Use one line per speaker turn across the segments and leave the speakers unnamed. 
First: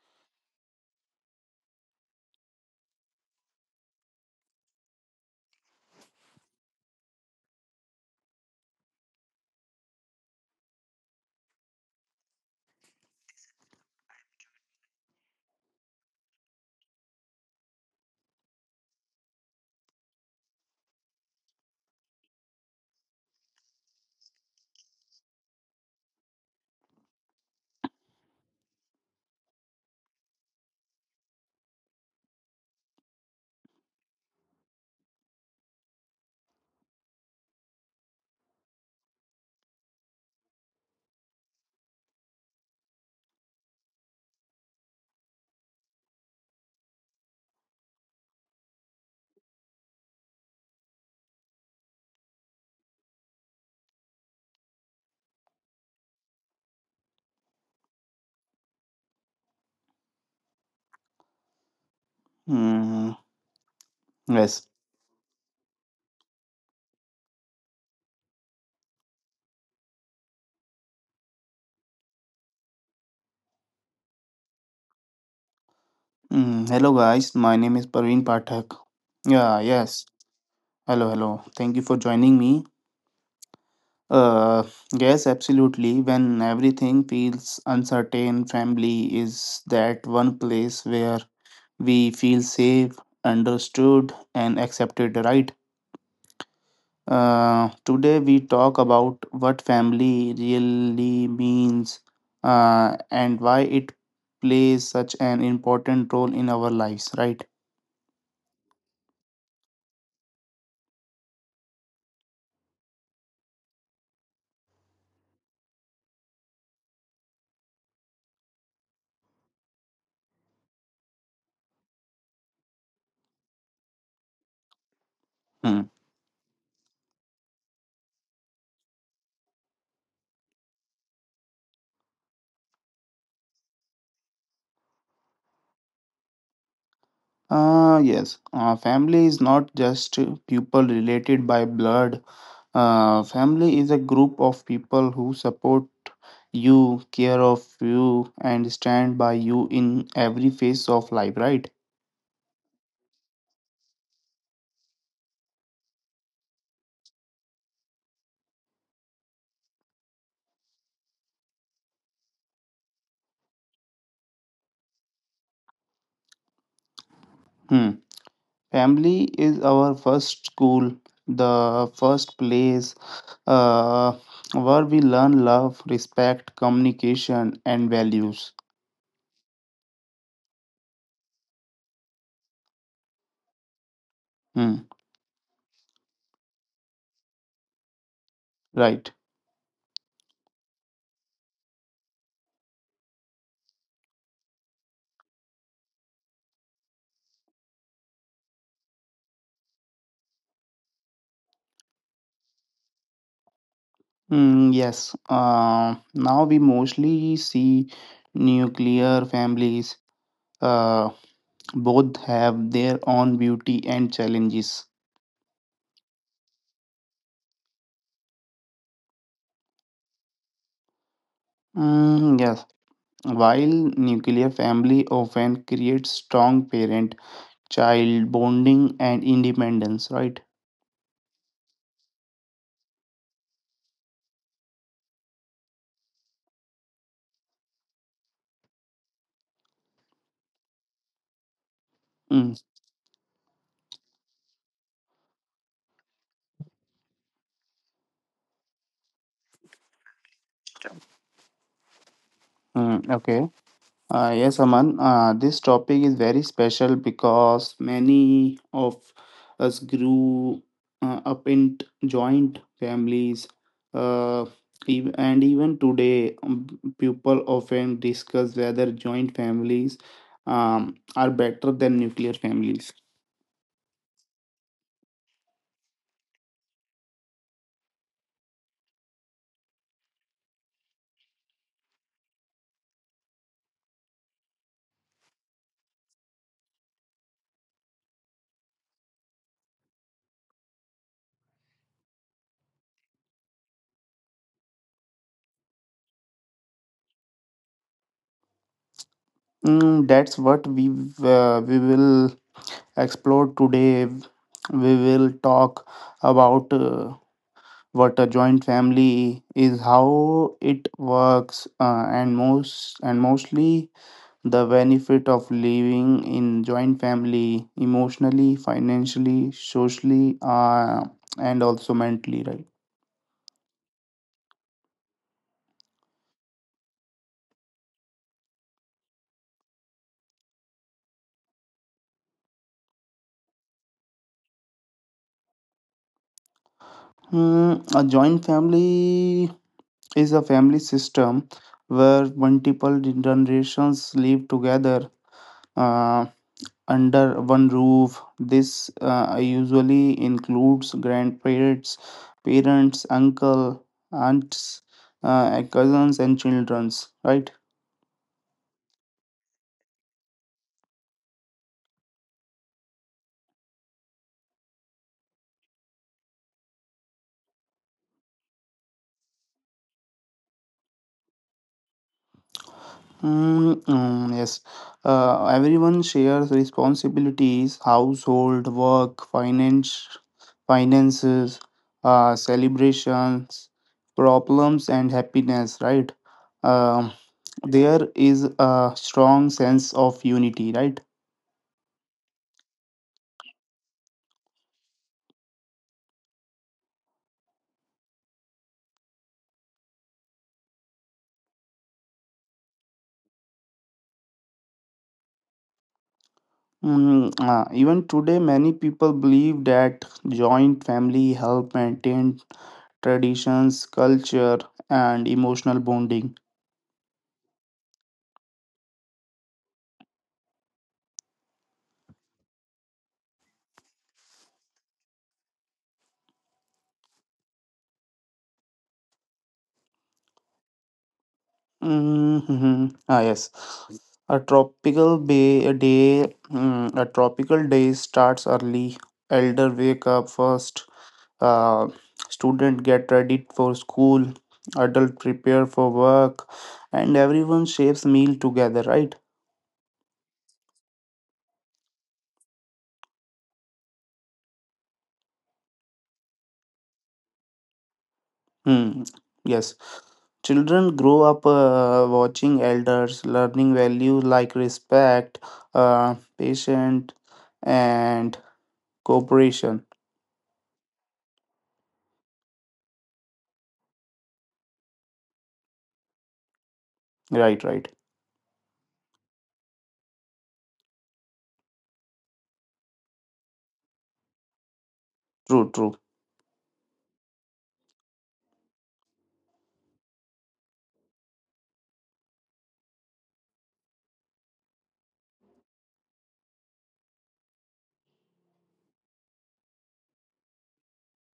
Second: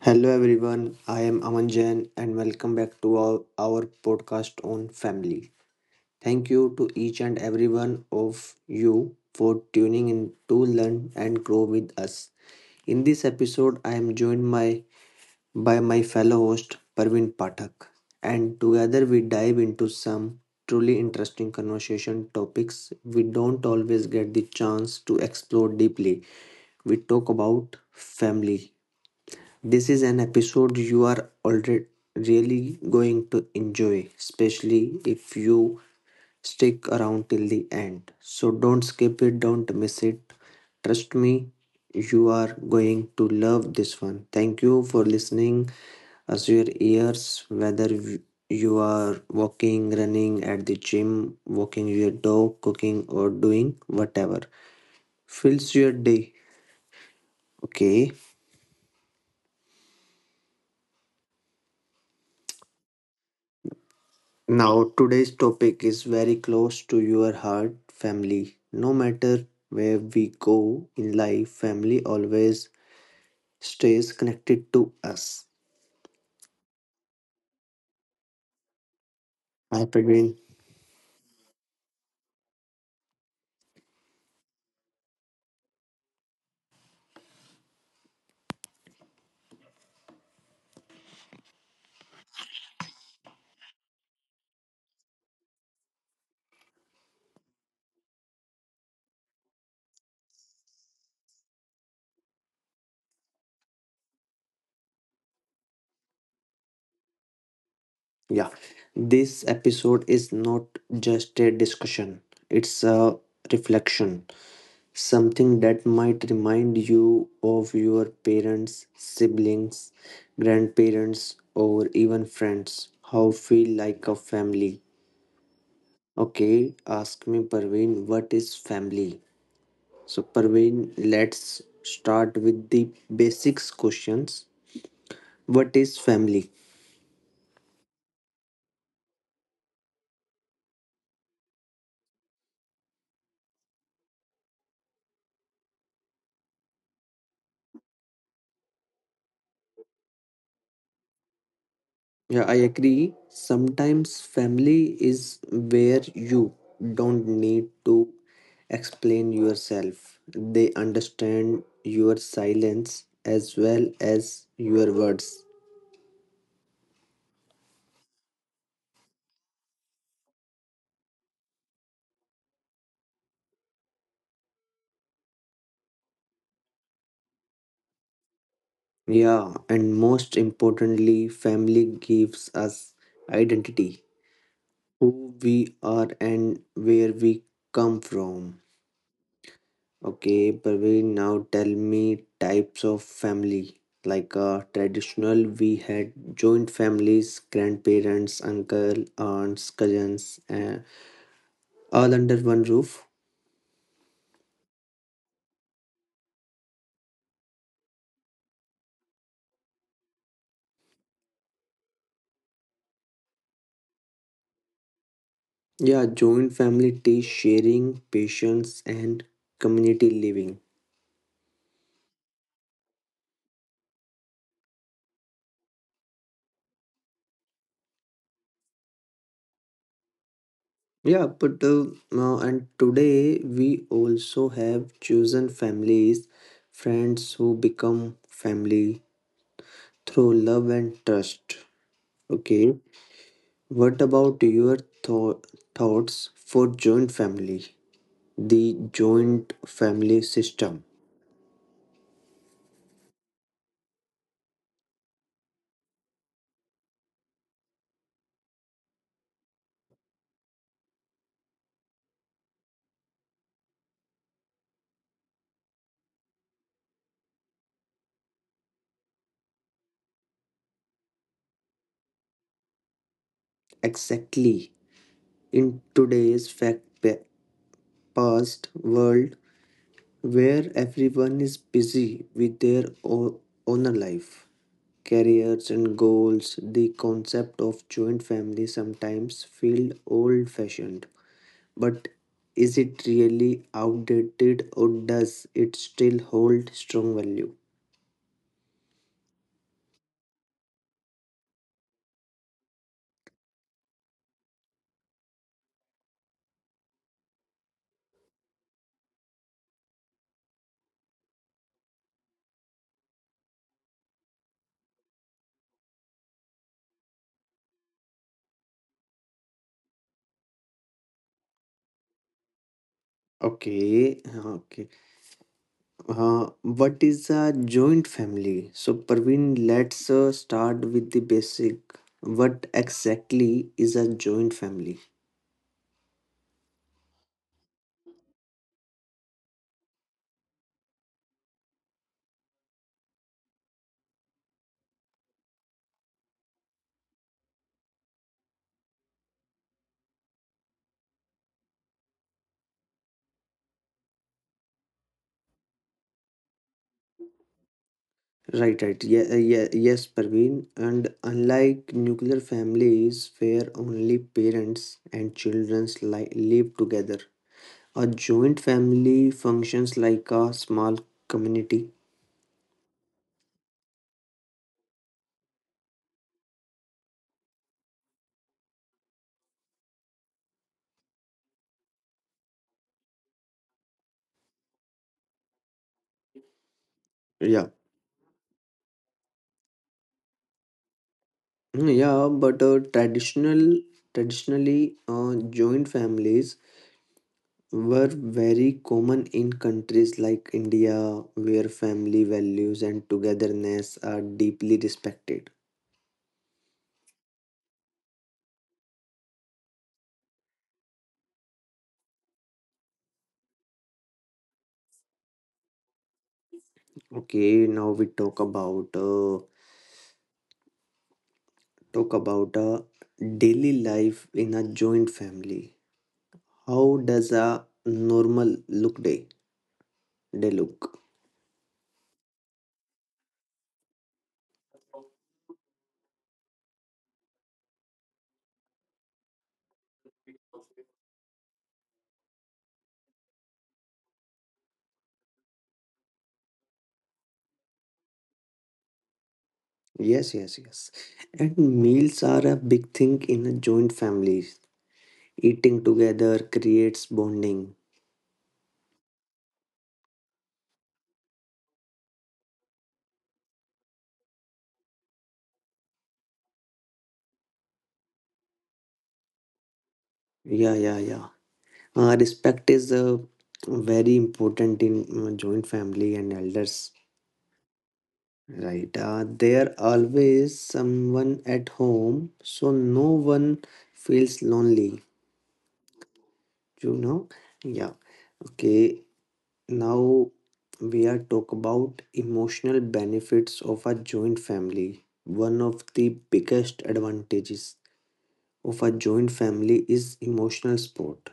Hello everyone, I am Aman Jain and welcome back to our podcast on family. Thank you to each and every one of you for tuning in to learn and grow with us. In this episode, I am joined by my fellow host Parvin Pathak and together we dive into some truly interesting conversation topics we don't always get the chance to explore deeply. We talk about family, this is an episode you are already really going to enjoy, especially if you stick around till the end. So don't skip it, don't miss it. Trust me, you are going to love this one. Thank you for listening as your ears, whether you are walking, running at the gym, walking your dog, cooking, or doing whatever fills your day. Okay.
Hmm. Yes.
Now, today's topic is very close to your heart, family. No matter where we go in life, family always stays connected to us.
Hmm. Hello, guys. My name is Parveen Pathak. Yeah.
Hi,
Yes.
Praveen.
Hello. Hello. Thank you for joining me. Uh. Yes. Absolutely. When everything feels uncertain, family is that one place where we feel safe, understood, and accepted. Right. Today we talk about what family really means. And why it plays such an important role in our lives. Right.
Yeah. This episode is not just a discussion, it's a reflection. Something that might remind you of your parents, siblings, grandparents, or even friends. How feel like a family.
Hmm.
Okay, ask me Parveen, what is family? So Parveen, let's start with the basics questions. What is family?
Yes, family is not just people related by blood. Family is a group of people who support you, care of you, and stand by you in every phase of life, right?
Yeah, I agree. Sometimes family is where you don't need to explain yourself. They understand your silence as well as your words.
Hmm. Family is our first school, the first place uh, where we learn love, respect, communication, and values.
Yeah, and most importantly, family gives us identity.
Hmm.
Who we are and where we come from.
Right.
Okay, Praveen, now tell me types of family. Like traditional, we had joint families, grandparents, uncle, aunts, cousins, and all under one roof.
Mm, yes. Now we mostly see nuclear families. Uh, both have their own beauty and challenges.
Yeah, joint family teach sharing, patience, and community living.
Mm, yes. While nuclear family often creates strong parent-child bonding and independence, right?
Yeah, but now and today we also have chosen families, friends who become family, through love and trust.
Mm,
Okay, what about your tho- thoughts for joint family? The joint family system.
mm, okay. Yes, Aman, this topic is very special because many of us grew up in joint families, uh, and even today, people often discuss whether joint families are better than nuclear families.
Exactly. In today's past world where everyone is busy with their own life, careers and goals, the concept of joint family sometimes feel old fashioned. But is it really outdated or does it still hold strong value?
That's what we we will explore today. We will talk about what a joint family is, how it works, and mostly the benefit of living in joint family emotionally, financially, socially, and also mentally, right?
Okay. What is a joint family? So, Parveen, let's start with the basic. What exactly is a joint family?
A joint family is a family system where multiple generations live together. Uh, under one roof. This usually includes grandparents, parents, uncle, aunts, cousins, and childrens. Right?
Right, right. Yeah, yes, Parveen. And unlike nuclear families where only parents and children live together, a joint family functions like a small community.
Mm, mm, yes. Everyone shares responsibilities, household work, finances, celebrations, problems, and happiness. Right? Um
Yeah.
there is a strong sense of unity. Right?
Yeah, but traditionally joint families were very common in countries like India, where family values and togetherness are deeply respected.
Even today, many people believe that joint family help maintain traditions, culture, and emotional bonding.
Okay, now we talk about a daily life in a joint family. How does a normal look day day look?
Mm-hmm. Ah, yes. A tropical day starts early. Elder wake up first. Uh, student get ready for school. Adult prepare for work, and everyone shapes meal together. Right.
Yes, yes, yes. And meals are a big thing in a joint families. Eating together creates bonding.
Hmm. Yes. Children grow up watching elders, learning values like respect, patience, and cooperation.
Yeah, yeah, yeah. Respect is very important in joint family and elders.
Right, right.
Right. There always someone at home, so no one feels lonely.
True, true.
You know. Yeah. Okay. Now we are talk about emotional benefits of a joint family. One of the biggest advantages of a joint family is emotional support.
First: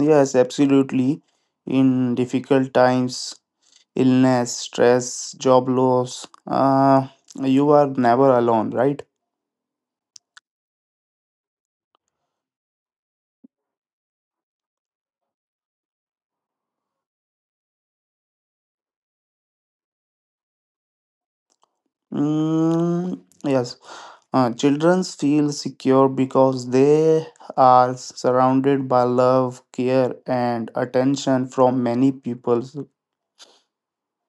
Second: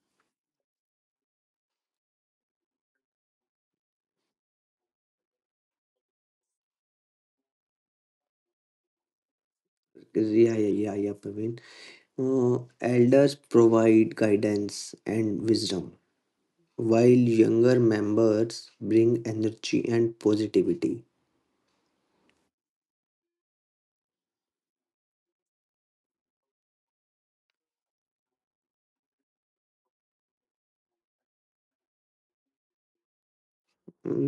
Yes, absolutely. In difficult times, illness, stress, job loss, you are never alone, right?
Yeah, yeah, yeah, yeah, Praveen. Elders provide guidance and wisdom, while younger members bring energy and positivity.
Mm, yes, children feel secure because they are surrounded by love, care, and attention from many people.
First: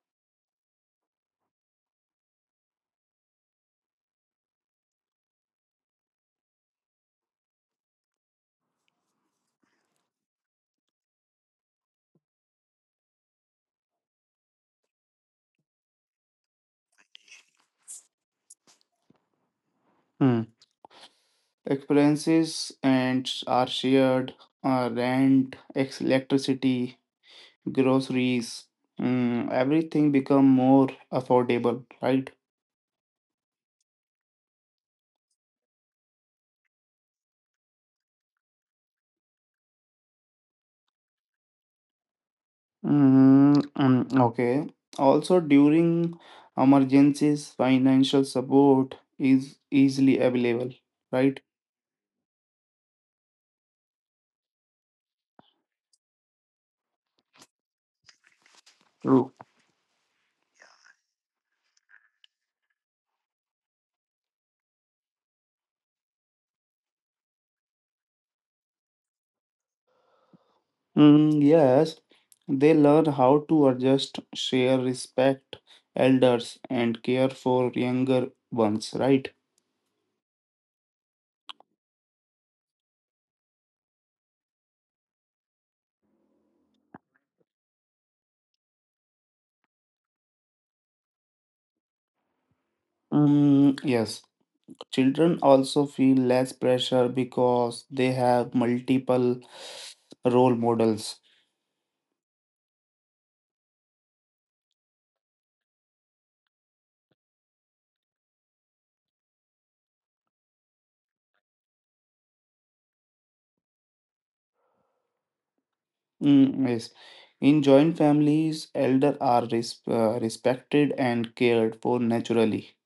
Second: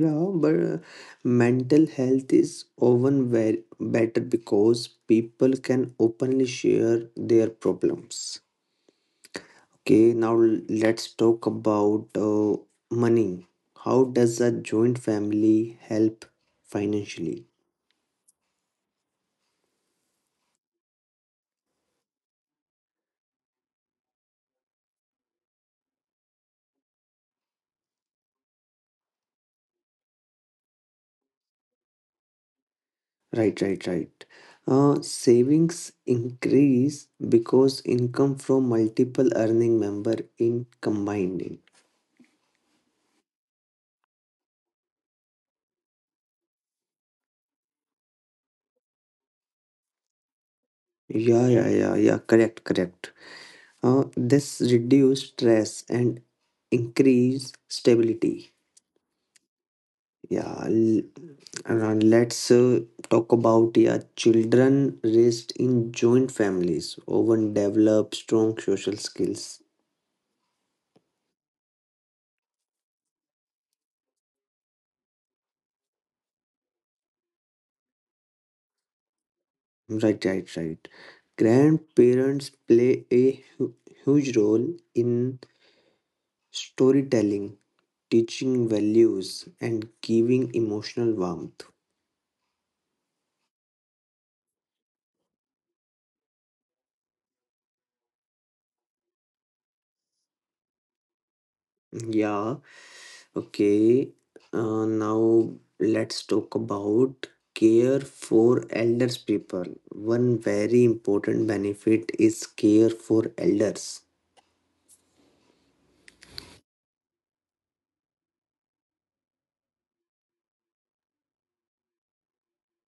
Yeah, but mental health is often very better because people can openly share their problems. Okay, now let's talk about money. How does a joint family help financially?
Hmm. Experiences and are shared, rent, electricity, groceries, everything become more affordable, right?
Right, right, right. Savings increase because income from multiple earning member in combining.
Mhm, mm, okay. Also, during emergencies, financial support is easily available, right?
Yeah, yeah, yeah, yeah. Correct, correct. This reduce stress and increase stability.
True.
Yeah, l- let's talk about, yeah, children raised in joint families often develop strong social skills.
Mm, yes, they learn how to adjust, share, respect elders, and care for younger ones, right?
Right, right, right. Grandparents play a huge role in storytelling, teaching values, and giving emotional warmth.
Mm, yes. Children also feel less pressure because they have multiple role models.
Yeah. Okay, now let's talk about care for elders people. One very important benefit is care for elders.
Mm, yes. In joint families, elder are respected and cared for naturally.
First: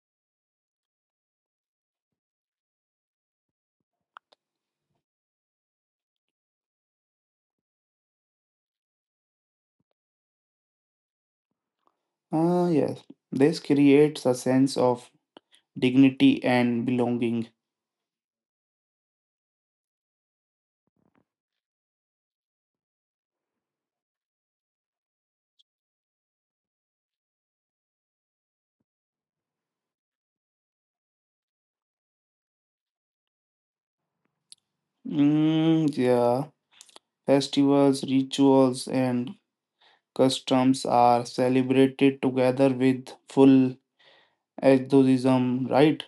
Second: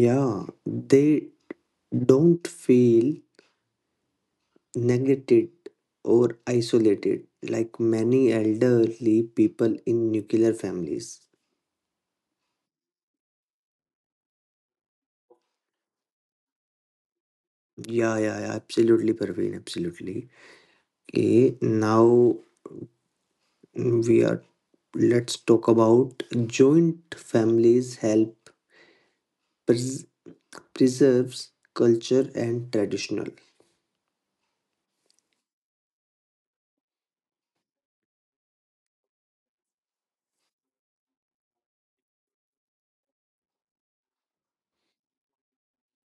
Yeah, they don't feel neglected or isolated like many elderly people in nuclear families.
Ah, yes. This creates a sense of dignity and belonging.
Yeah, yeah, yeah, absolutely, Praveen, absolutely. Okay, now we are let's talk about joint families help pres- preserves culture and traditional.
Mm, yeah. Festivals, rituals, and customs are celebrated together with full enthusiasm, right?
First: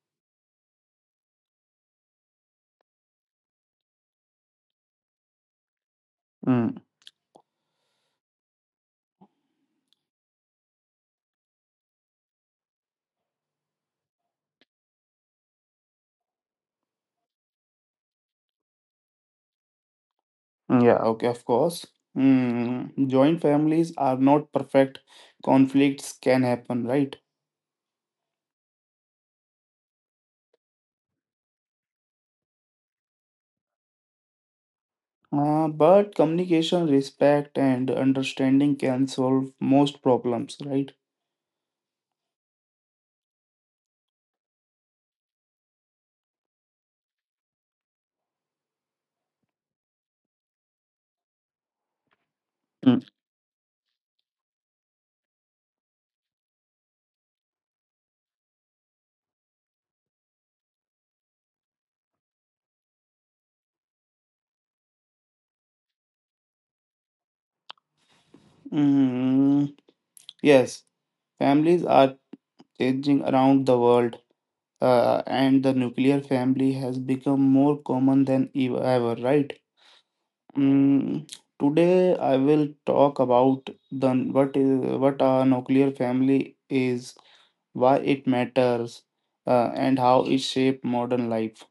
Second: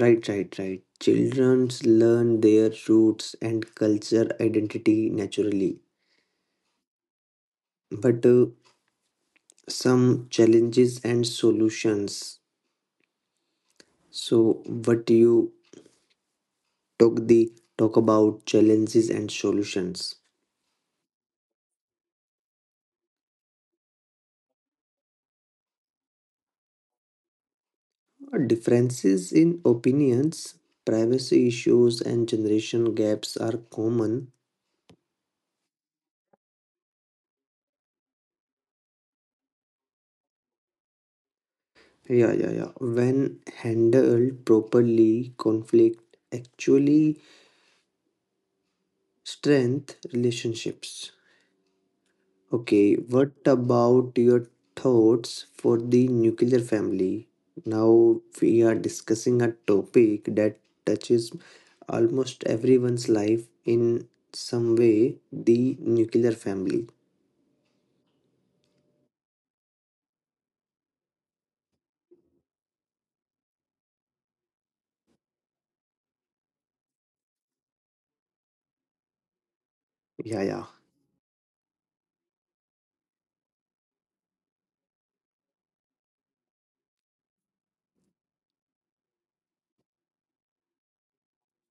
Right, right, right, children learn their roots and culture identity naturally.
Mm,
But some challenges and solutions, so what you talk the talk about challenges and solutions,
yeah, okay, of course. Joint families are not perfect. Conflicts can happen, right?
differences in opinions, privacy issues and generation gaps are common.
But communication, respect, and understanding can solve most problems, right?
Yeah, yeah, yeah. When handled properly, conflict actually strength relationships. Okay,
Mm.
what about your thoughts for the nuclear family? Now we are discussing a topic that touches almost everyone's life in some way, the nuclear family.
Mm, yes, families are changing around the world, and the nuclear family has become more common than ever, right?
Yeah, yeah.
Mm, today, I will talk about the what is what a nuclear family is, why it matters, and how it shaped modern life.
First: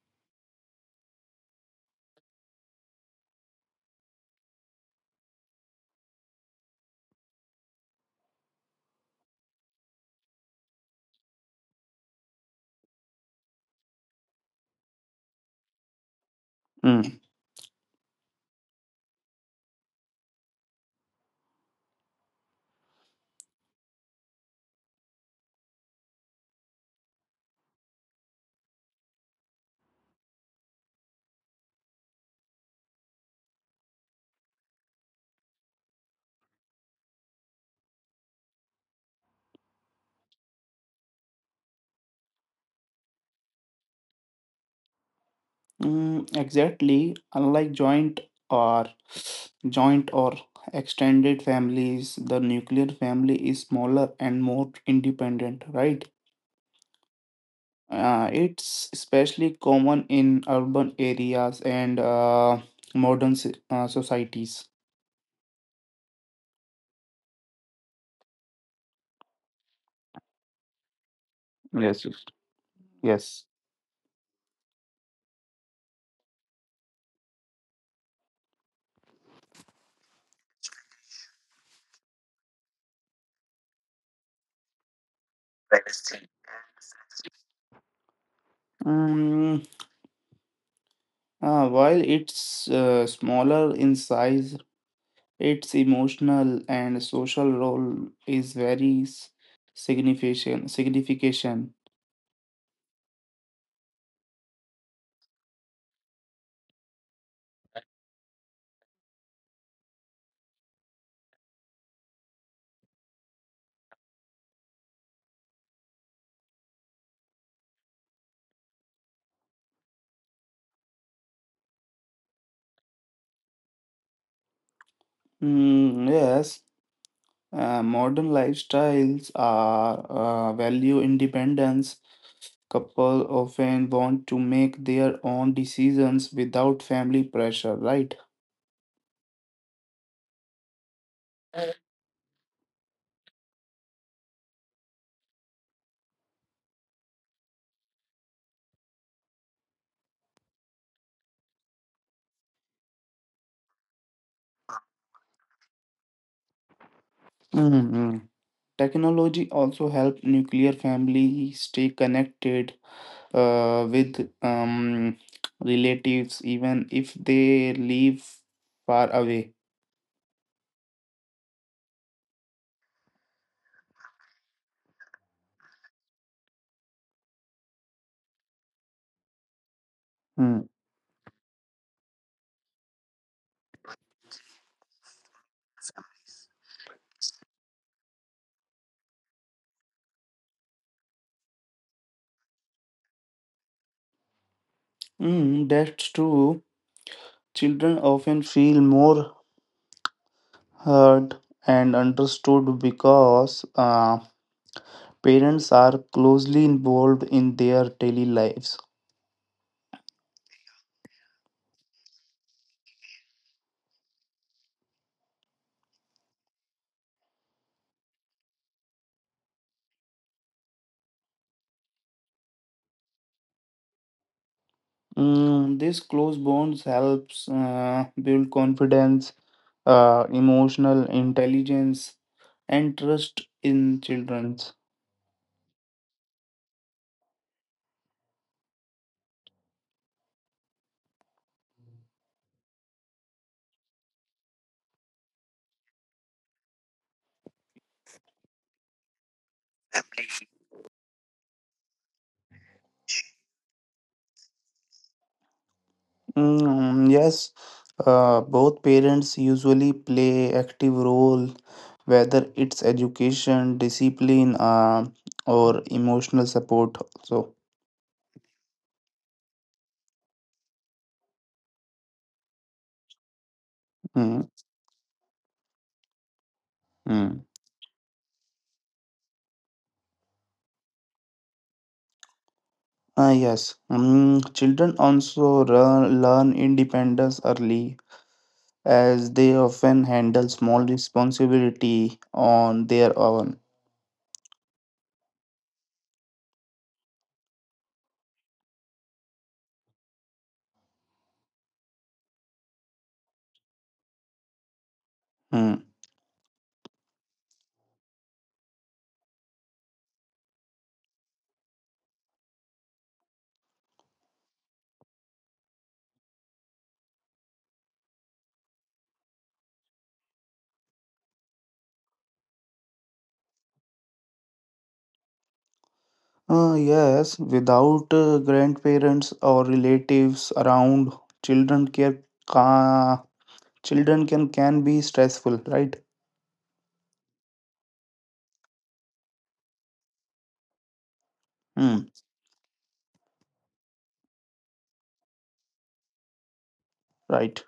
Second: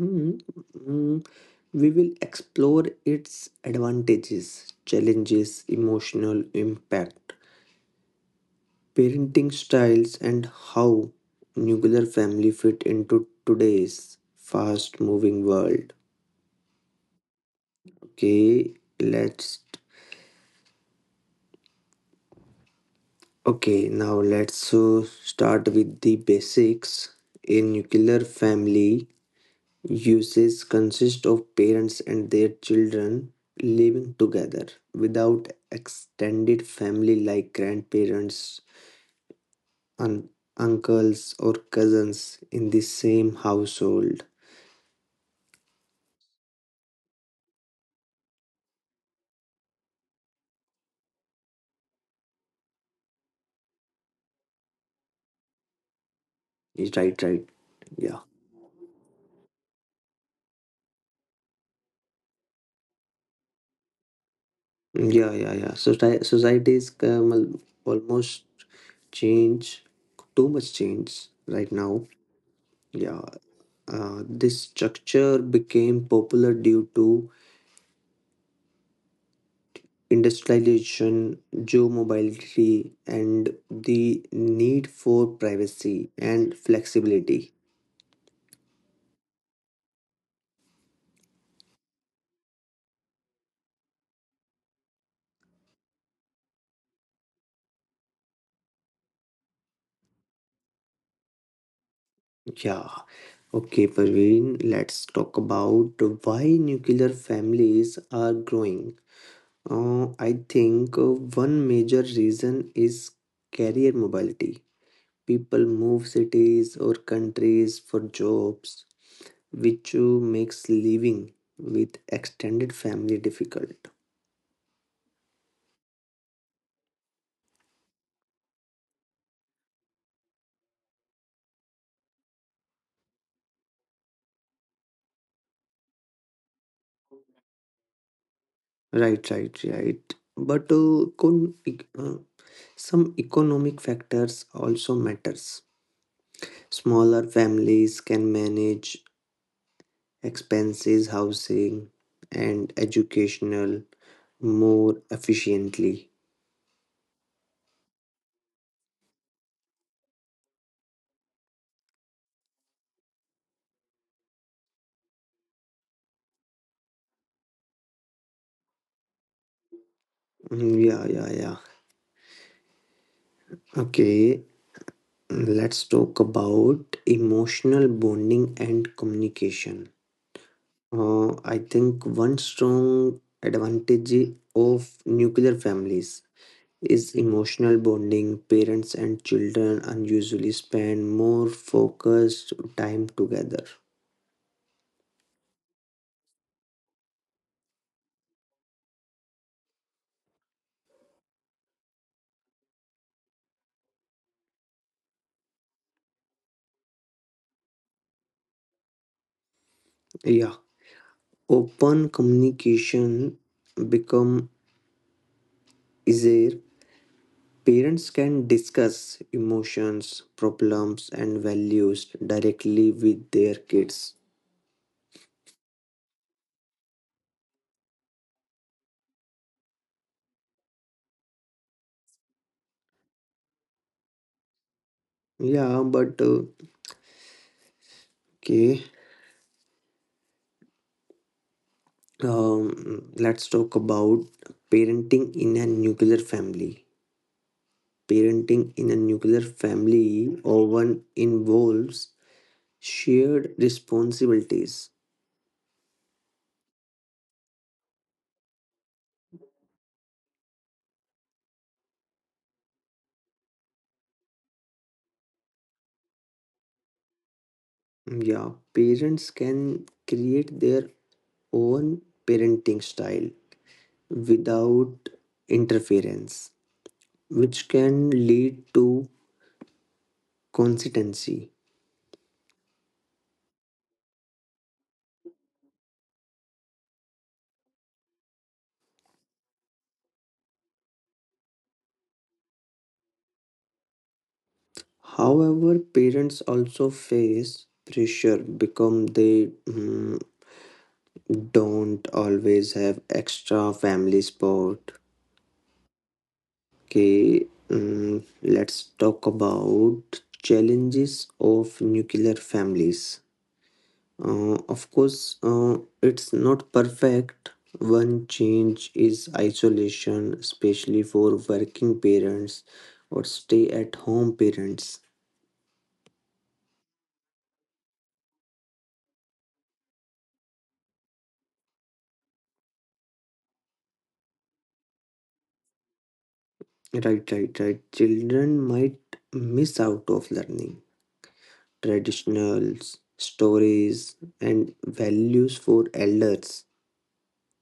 Mhm, mhm. We will explore its advantages, challenges, emotional impact, parenting styles, and how nuclear family fit into today's fast moving world.
Mm.
Okay, let's okay, now let's start with the basics. A nuclear family usage consists of parents and their children living together without extended family like grandparents, un- uncles, or cousins in the same household.
Mm, exactly. Unlike or joint or extended families, the nuclear family is smaller and more independent, right?
Right, right. Yeah.
It's especially common in urban areas and modern societies.
Yeah, yeah, yeah. Societies almost change, too much change right now.
Yes.
Yeah,
Yes.
this structure became popular due to industrialization, geomobility, and the need for privacy
Yes.
and flexibility.
Mm, while it's smaller in size, its emotional and social role is very signification.
Yeah, okay, Parveen, let's talk about why nuclear families are growing. I think one major reason is career mobility. People move cities or countries for jobs, which makes living with extended family difficult.
Mm, yes, modern lifestyles are value independence. Couple often want to make their own decisions without family pressure, right?
Right, right, right. But some economic factors also matters. Smaller families can manage expenses, housing, and educational more efficiently.
Mhm. Technology also help nuclear family stay connected with relatives, even if they live far away.
Mm, yeah, yeah, yeah. Okay, let's talk about emotional bonding and communication.
Mm.
I think one strong advantage of nuclear families is emotional bonding. Parents and children unusually spend more focused time together.
Mm, that's true. Children often feel more heard and understood because parents are closely involved in their daily lives.
Yeah, open communication become easier. Parents can discuss emotions, problems, and values directly with their kids.
This close bonds helps build confidence, emotional intelligence, and trust in children.
Yeah, but okay. Let's talk about parenting in a nuclear family. Parenting in a nuclear family often involves shared responsibilities.
Mm, yes, both parents usually play active role, whether it's education, discipline, or emotional support. So,
Yeah, parents can create their own parenting style
mm,
without interference,
Mm.
which can lead to consistency.
Ah, yes, children also learn independence early, as they often handle small responsibility on their own.
However, parents also face pressure because they mm, don't always have extra family support.
Hmm.
Okay, mm, let's talk about challenges of nuclear families. Of course, it's not perfect. One change is isolation, especially for working parents or stay at home parents.
Ah, yes, without grandparents or relatives around, children care. Children can be stressful, right?
Right, right, right. Children might miss out of learning
Hmm,
traditionals, stories, and values for elders.
right.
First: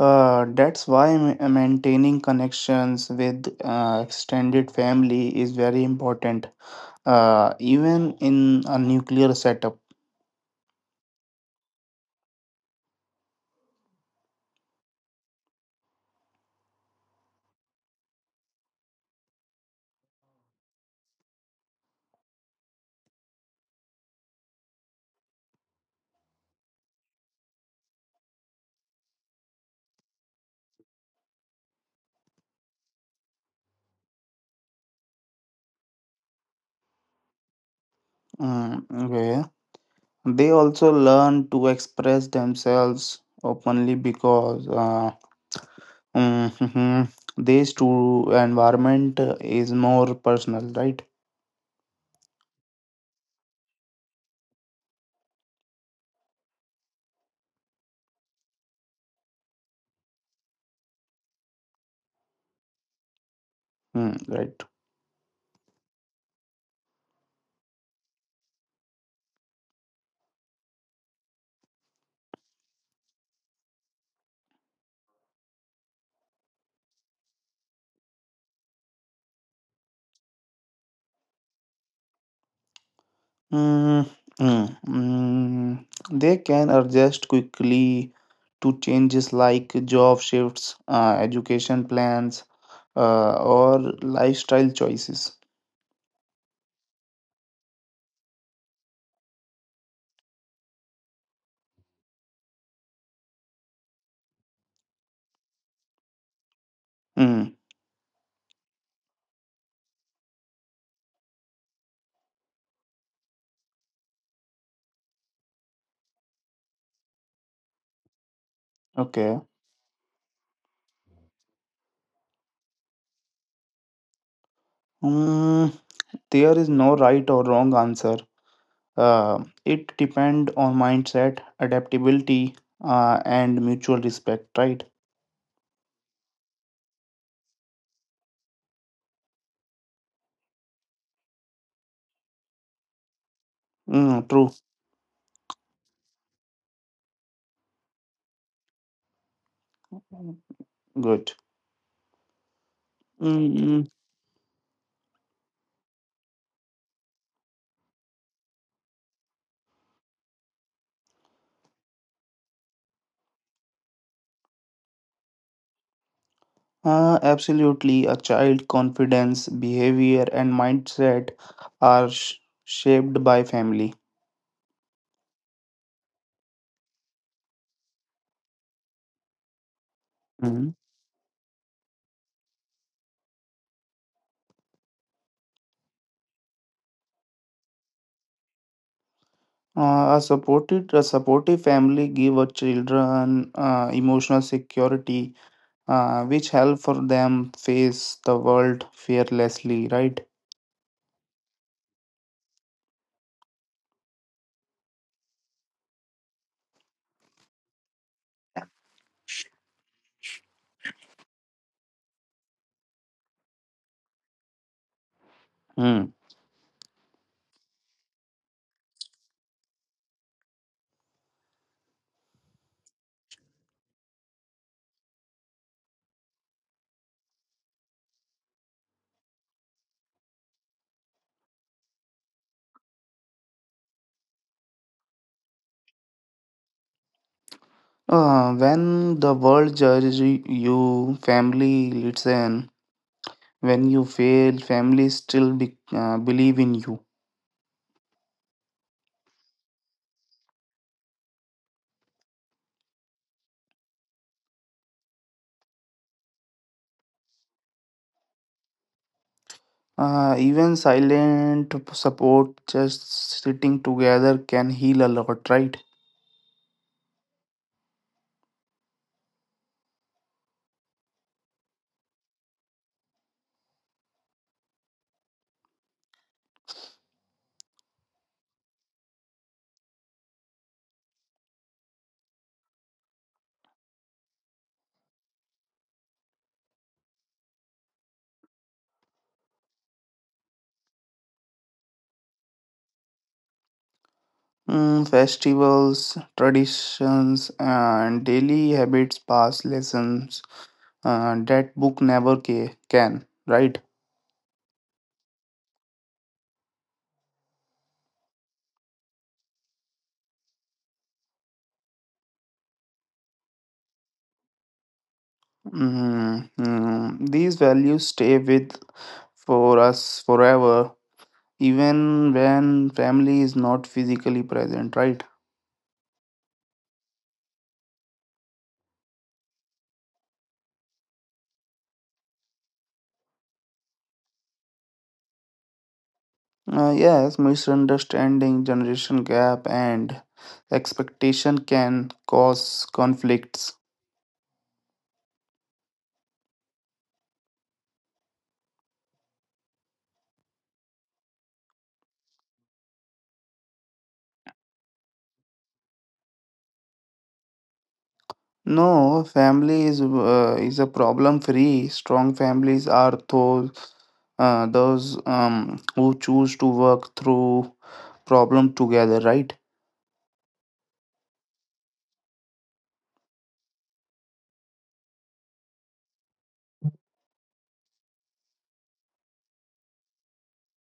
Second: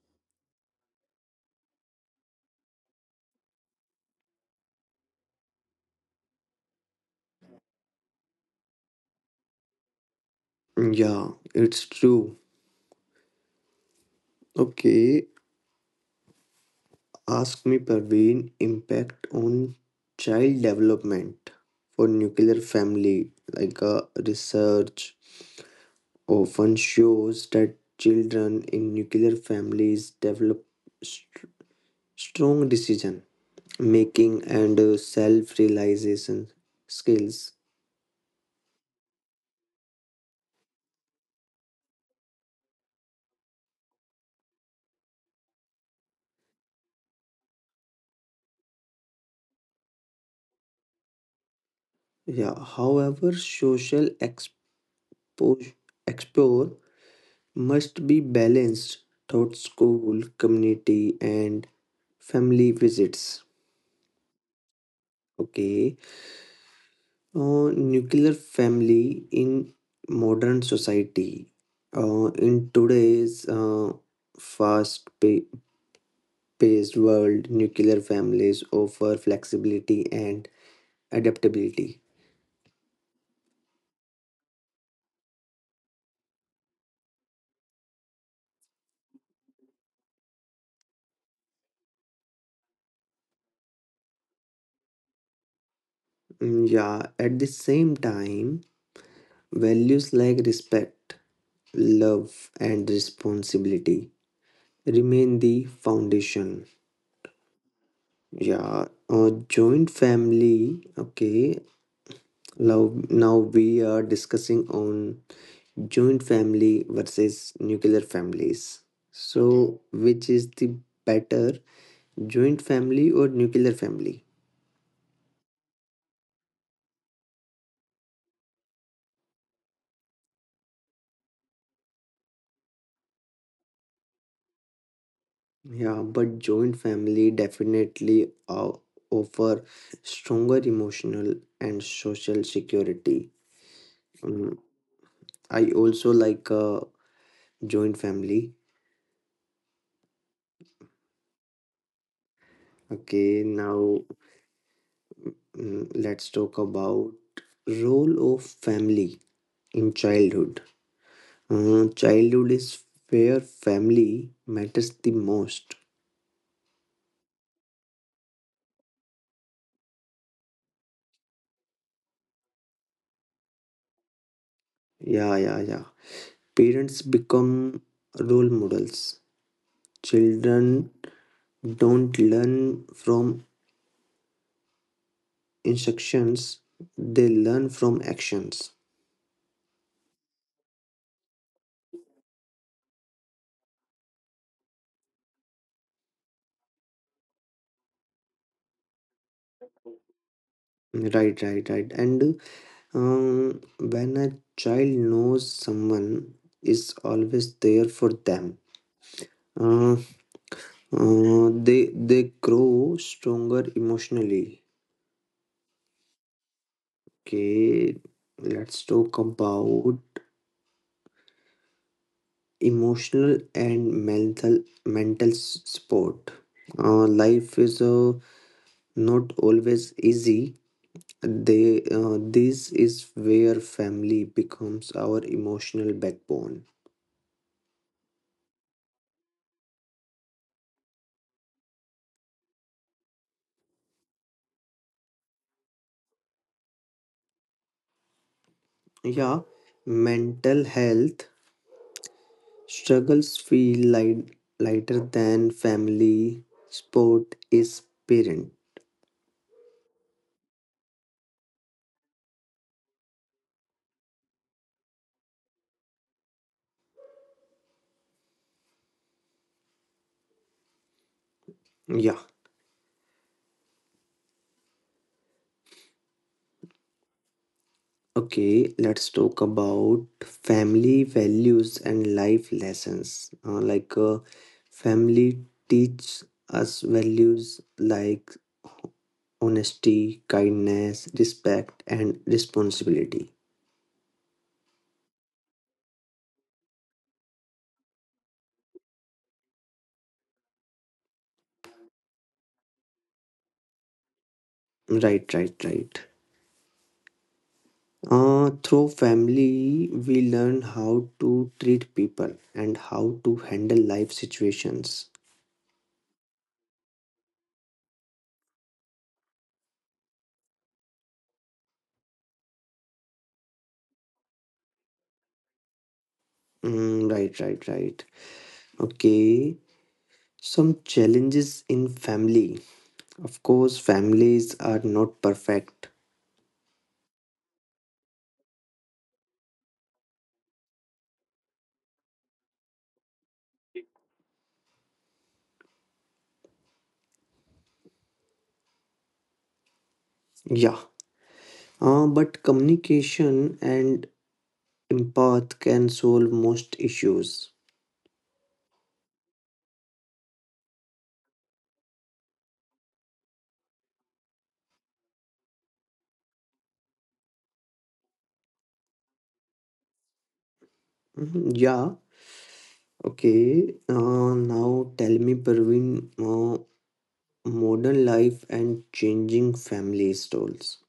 That's why maintaining connections with extended family is very important. Even in a nuclear setup.
Yeah, it's true. Okay, ask me, Parveen, impact on child development for nuclear family. Like research often shows that children in nuclear families develop st- strong decision making and self realization skills.
Mm, okay. They also learn to express themselves openly because mm, this to environment is more personal, right?
Yeah, however, social expo- explore must be balanced through school, community, and family visits.
Mm, right.
Okay, uh, nuclear family in modern society. In today's fast pa- paced world, nuclear families offer flexibility and adaptability.
Mm, mm, mm. They can adjust quickly to changes like job shifts, education plans, or lifestyle choices.
Mm, yeah, at the same time, values like respect, love, and responsibility remain the foundation.
Mm,
Yeah, a joint family. Okay, now we are discussing on joint family versus nuclear families.
okay.
So, which is the better, joint family or nuclear family?
Mm, there is no right or wrong answer. It depends on mindset, adaptability, and mutual respect, right?
Yeah, but joint family definitely offer stronger emotional and social security.
Mm, true.
Mm, I also like joint family.
Good.
Okay,
Mm,
now mm, let's talk about role of family in childhood. Childhood is where family matters the most.
absolutely. A child's confidence, behavior, and mindset are shaped by family.
Yeah, yeah, yeah. Parents become role models.
Mhm.
Children don't learn from instructions, they learn from actions.
A supportive family give a children emotional security, which help for them face the world fearlessly. Right.
Right, right, right. And when a child knows someone is always there for them, uh, they grow stronger emotionally.
Hmm.
Okay, let's talk about emotional and mental support. Life is not always easy. They, this is where family becomes our emotional backbone.
When the world judges you, family listen. When you fail, family still believe in you.
Yeah, mental health struggles feel light, lighter than family support is parent.
Even silent support, just sitting together can heal a lot, right?
Yeah. Okay, let's talk about family values and life lessons. Like, family teaches us values like honesty, kindness, respect, and responsibility.
Festivals, traditions, and daily habits pass lessons that book never can, right?
Right, right, right. Through family, we learn how to treat people and how to handle life situations.
Mm, mm. These values stay with for us forever, even when family is not physically present, right?
Mm, right, right, right. Okay, some challenges in family. Of course, families are not perfect.
Yes, misunderstanding, generation gap, and expectation can cause conflicts.
Yeah. But communication and empath can solve most issues.
No, family is a problem-free. Strong families are those who choose to work through problem together, right?
Mhm, yeah. Okay. Now tell me, Parveen, uh, modern life and changing family roles.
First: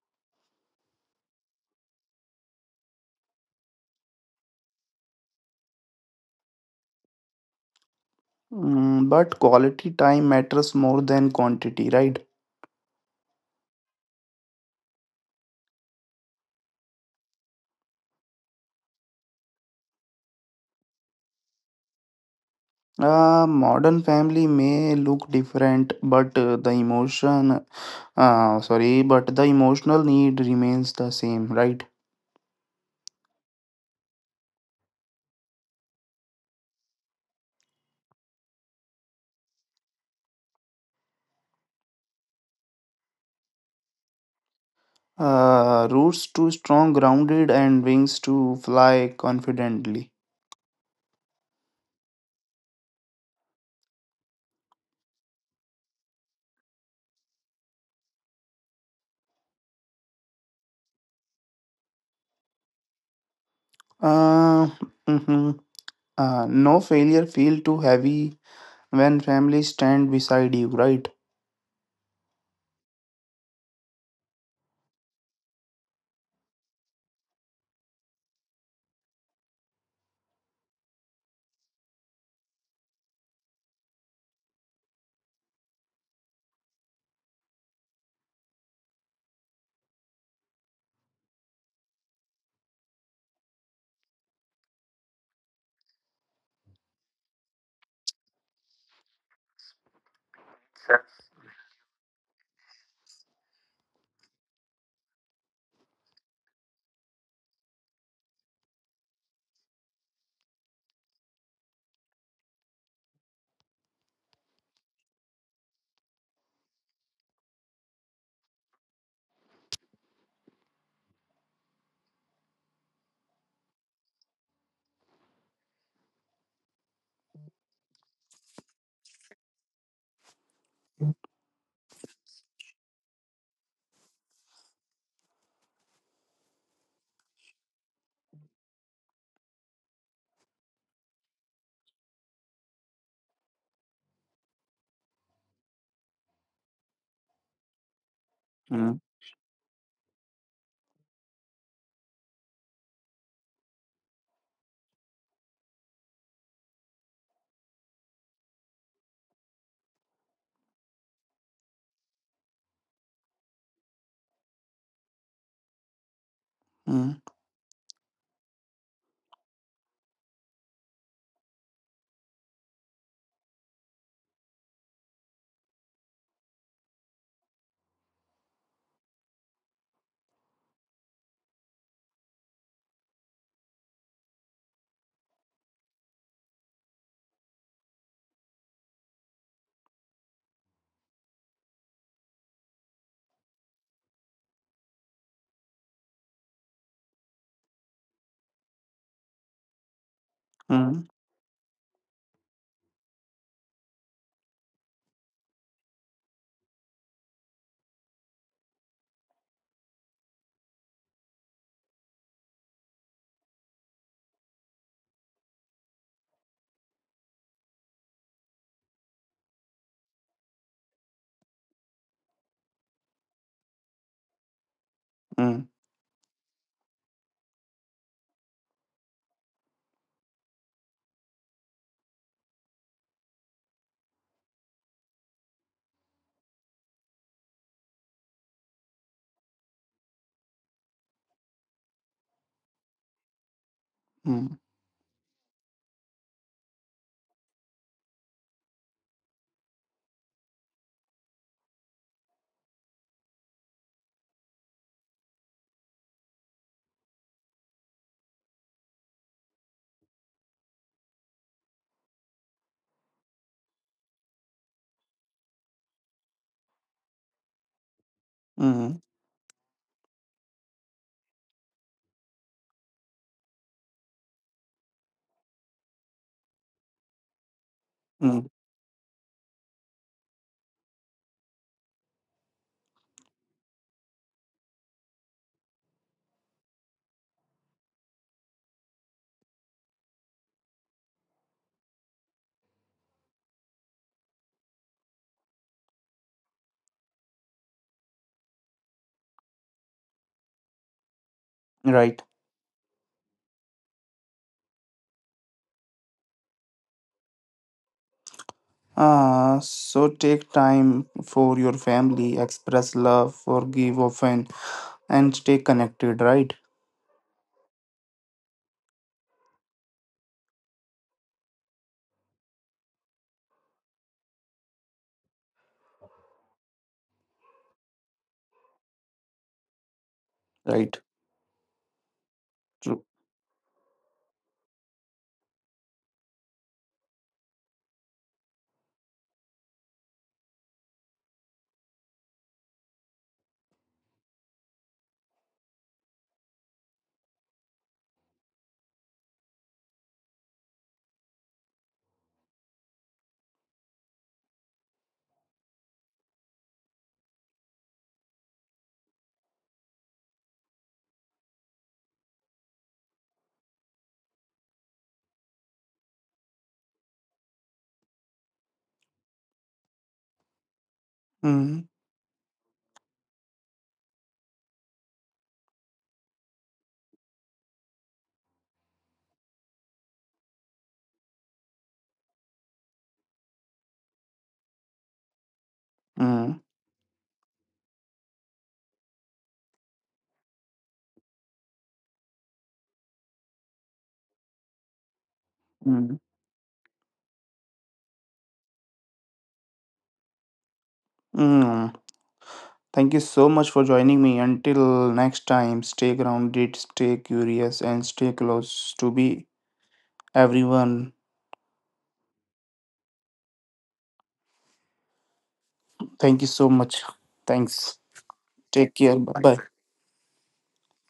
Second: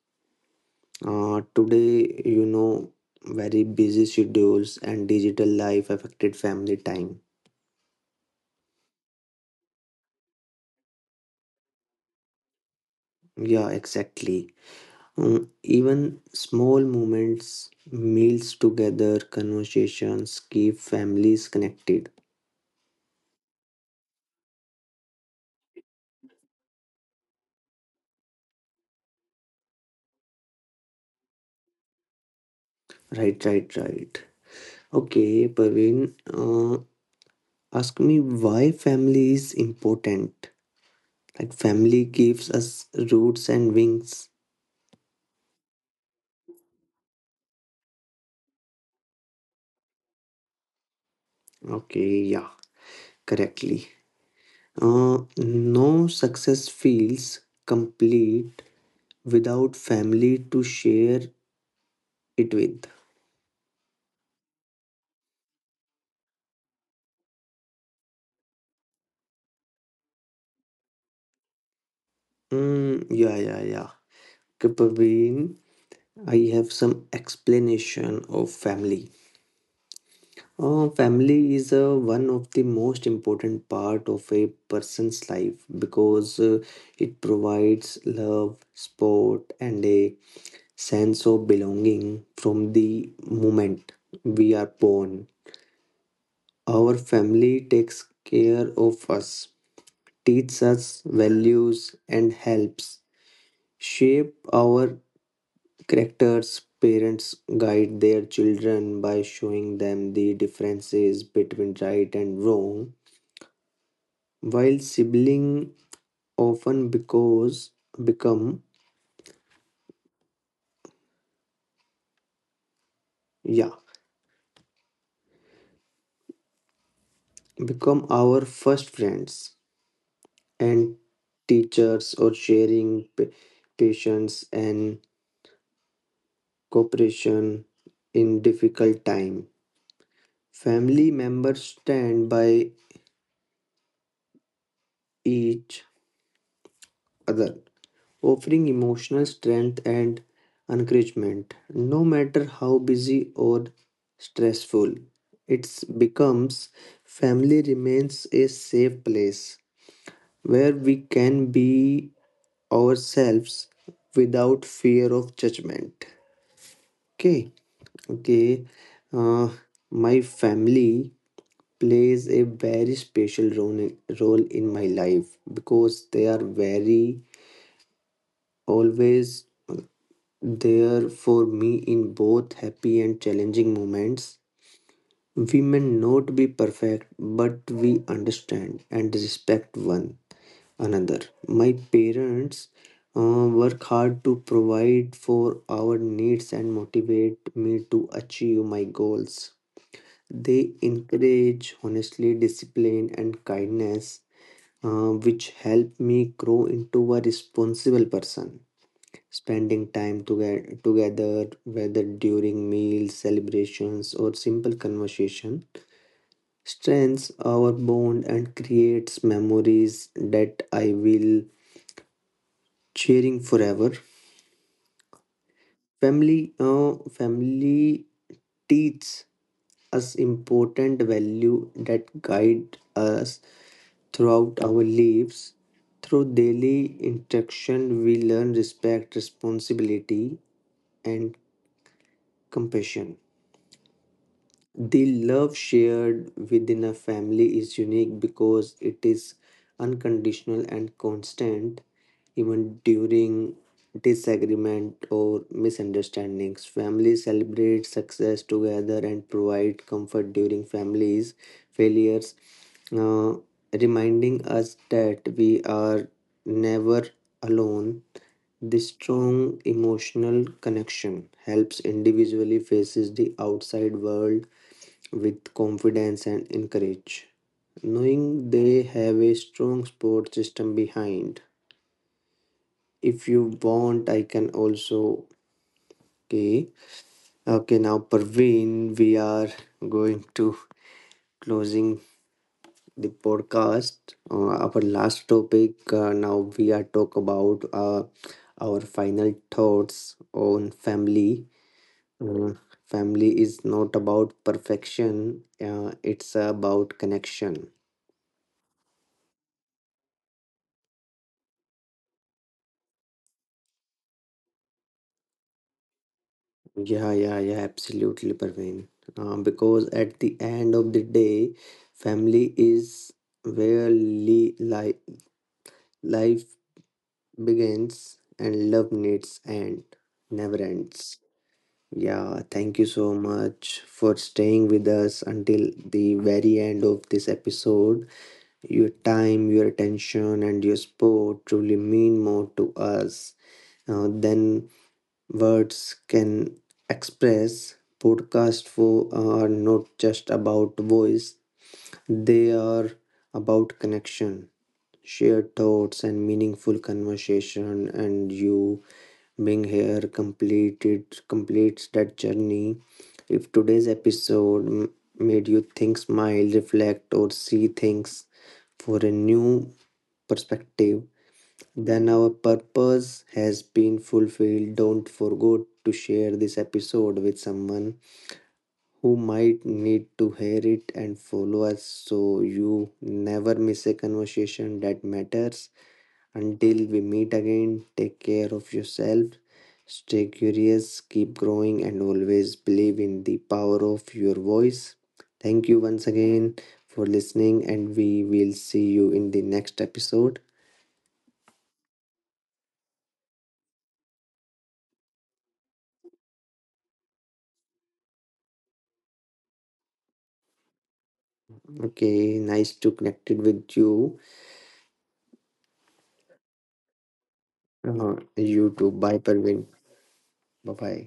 Today, you know, very busy schedules and digital life affected family time.
But quality time matters more than quantity, right?
Yeah, exactly. Mm, even small moments, meals together, conversations keep families connected.
Modern family may look different, but but the emotional need remains the same, right?
Right, right, right. Okay, Parveen, ask me why family is important. Like, family gives us roots and wings.
Roots too strong, grounded, and wings to fly confidently.
Okay, yeah, correctly. No success feels complete without family to share it with.
Uh, mhm. No failure feel too heavy when family stand beside you, right?
Mm, yeah, yeah, yeah. Okay, Parveen, I have some explanation of family. Family is one of the most important part of a person's life because it provides love, support, and a sense of belonging from the moment we are born. Our family takes care of us, teaches us values, and helps shape our characters' parents guide their children by showing them the differences between right and wrong, while siblings often because become yeah become our first friends and teachers or sharing pa- patience and cooperation in difficult time. Family members stand by each other offering
Mm,
emotional strength and encouragement. No matter how busy or stressful it becomes, family remains a safe place where we can be ourselves without fear of judgment.
mm,
Okay, okay. Uh, my family plays a very special role in my life because they are very always there for me in both happy and challenging moments. We may not be perfect, but we understand and respect one another. My parents work hard to provide for our needs and motivate me to achieve my goals. They
mm,
encourage honestly discipline and kindness, which help me grow into a responsible person. Spending time together, whether during meals, celebrations, or simple conversation, strengthens our bond and creates memories that I will cheering forever.
mm,
Family teaches us important value that guide us throughout our lives. Through daily interaction, we learn respect, responsibility, and compassion.
mm,
The love shared within a family is unique because it is unconditional and constant, even during disagreement or misunderstandings. Families celebrate success together and provide comfort during families' failures, uh, reminding us that we are never alone. This
mm,
strong emotional connection helps individually faces the outside world with confidence and encourage,
mm.
knowing they have a strong support system behind. If you want, I can also. Okay, okay. Now, Parveen, we are going to closing the podcast. Our last topic. Now we are talk about Our final thoughts on family.
Right.
Uh, family is not about perfection. It's about connection.
Ah, so take time for your family, express love, forgive often, and stay connected, right?
Yeah, yeah, yeah, absolutely, Parveen. Because at the end of the day, family is where li li life begins and love never
Right.
ends. Yeah, thank you
True.
so much for staying with us until the very end of this episode. Your time, your attention, and your support truly mean more to us than words can express. Podcasts for are not just about voice; they are about connection, shared thoughts, and meaningful conversation. And you being here completed completes that journey. If today's episode made you think, smile, reflect, or see things for a new perspective,
Mm-hmm.
then our purpose has been fulfilled. Don't forget to share this episode with someone who might need to hear it and follow us so you never miss a conversation that matters.
Mm,
Until we meet again, take care of yourself, stay curious, keep growing, and always believe in the power of your voice. Thank you once
mm,
again for listening, and we will see you in the next episode.
mm. Thank you so much for joining me. Until next time, stay grounded, stay curious, and stay close to be everyone.
Okay, nice to connected with you.
Thank you so much. Thanks.
You too.
Take care.
Bye,
Bye bye.
Parveen. Bye bye.